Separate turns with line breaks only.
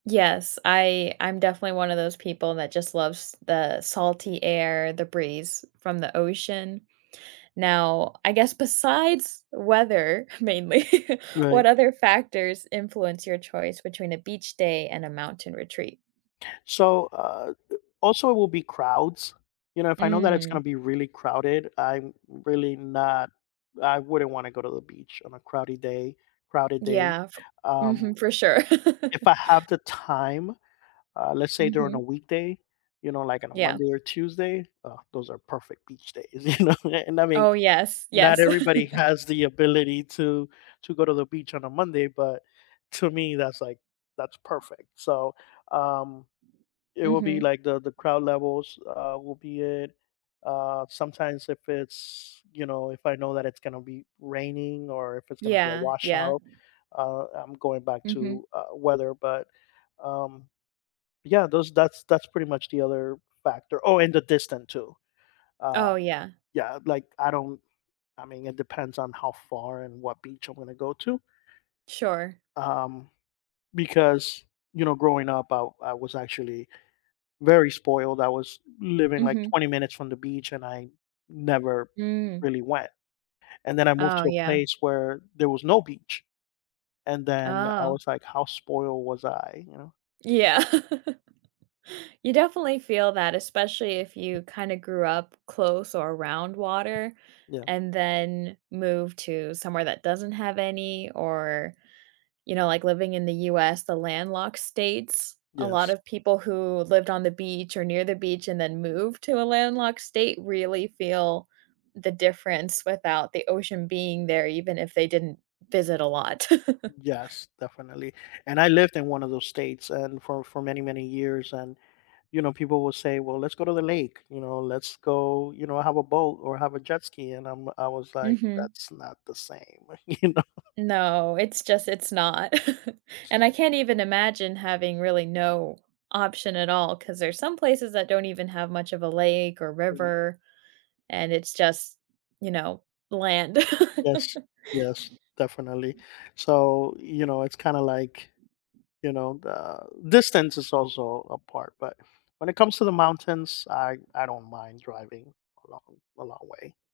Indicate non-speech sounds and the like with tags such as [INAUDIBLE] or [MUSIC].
Yes, I I'm definitely one of those people that just loves the salty air, the breeze from the ocean. Now I guess besides weather, mainly, [LAUGHS] what
Right.
other factors influence your choice between a beach day and a mountain retreat?
So, uh, a also it will be crowds, you know, if I know that it's gonna
Mm.
be really crowded, I'm really not I wouldn't wanna go to the beach on a crowdy day crowded day,
Yeah,
um.
mhm, for sure.
If
[LAUGHS]
I have the time, uh, let's say during a
Mhm.
weekday, you know, like on a
Yeah.
Monday or Tuesday, uh, those are perfect beach days, [LAUGHS] you know, and I mean,
Oh yes,
not
yes.
everybody
[LAUGHS]
has the ability to to go to the beach on a Monday, but to me, that's, like that's perfect. So, um, it will be,
Mhm.
like, the the crowd levels, uh, will be it. Uh, sometimes if it's, you know, if I know that it's gonna be raining or if it's gonna be a
Yeah, yeah.
washout, uh, I'm going back
Mhm.
to, uh, weather, but, um Yeah, those that's that's pretty much the other factor. Oh, and the distance too. Uh,
Oh yeah.
yeah, like, I don't I mean, it depends on how far and what beach I'm gonna go to.
Sure.
Um, because, you know, growing up, I I was actually very spoiled. I was living like
Mhm.
20 minutes from the beach, and I never
Mm.
really went, and then I moved
Oh
to a
yeah.
place where there was no beach, and then I
Oh.
was, like, "How spoiled was I," you know.
Yeah. [LAUGHS] You definitely feel that, especially if you kinda grew up close or around water,
Yeah.
and then move to somewhere that doesn't have any, or, you know, like, living in the US, the landlocked states, a lot
Yes.
of people who lived on the beach or near the beach and then moved to a landlocked state really feel the difference without the ocean being there, even if they didn't visit a lot. [LAUGHS]
Yes, definitely, and I lived in one of those states and for for many many years, and, you know, people will say, "Well, let's go to the lake," you know, "Let's go," you know, "have a boat or have a jet ski," and I'm I was, like,
Mhm.
"That's not the same," you know.
No, it's just it's not. [LAUGHS] And I can't even imagine having really no option at all, 'cause there's some places that don't even have much of a lake or river, and it's just, you know, land. [LAUGHS]
Yes, yes, definitely. So, you know, it's kinda, like, you know, the distance is also a part, but when it comes to the mountains, I I don't mind driving a long a long way.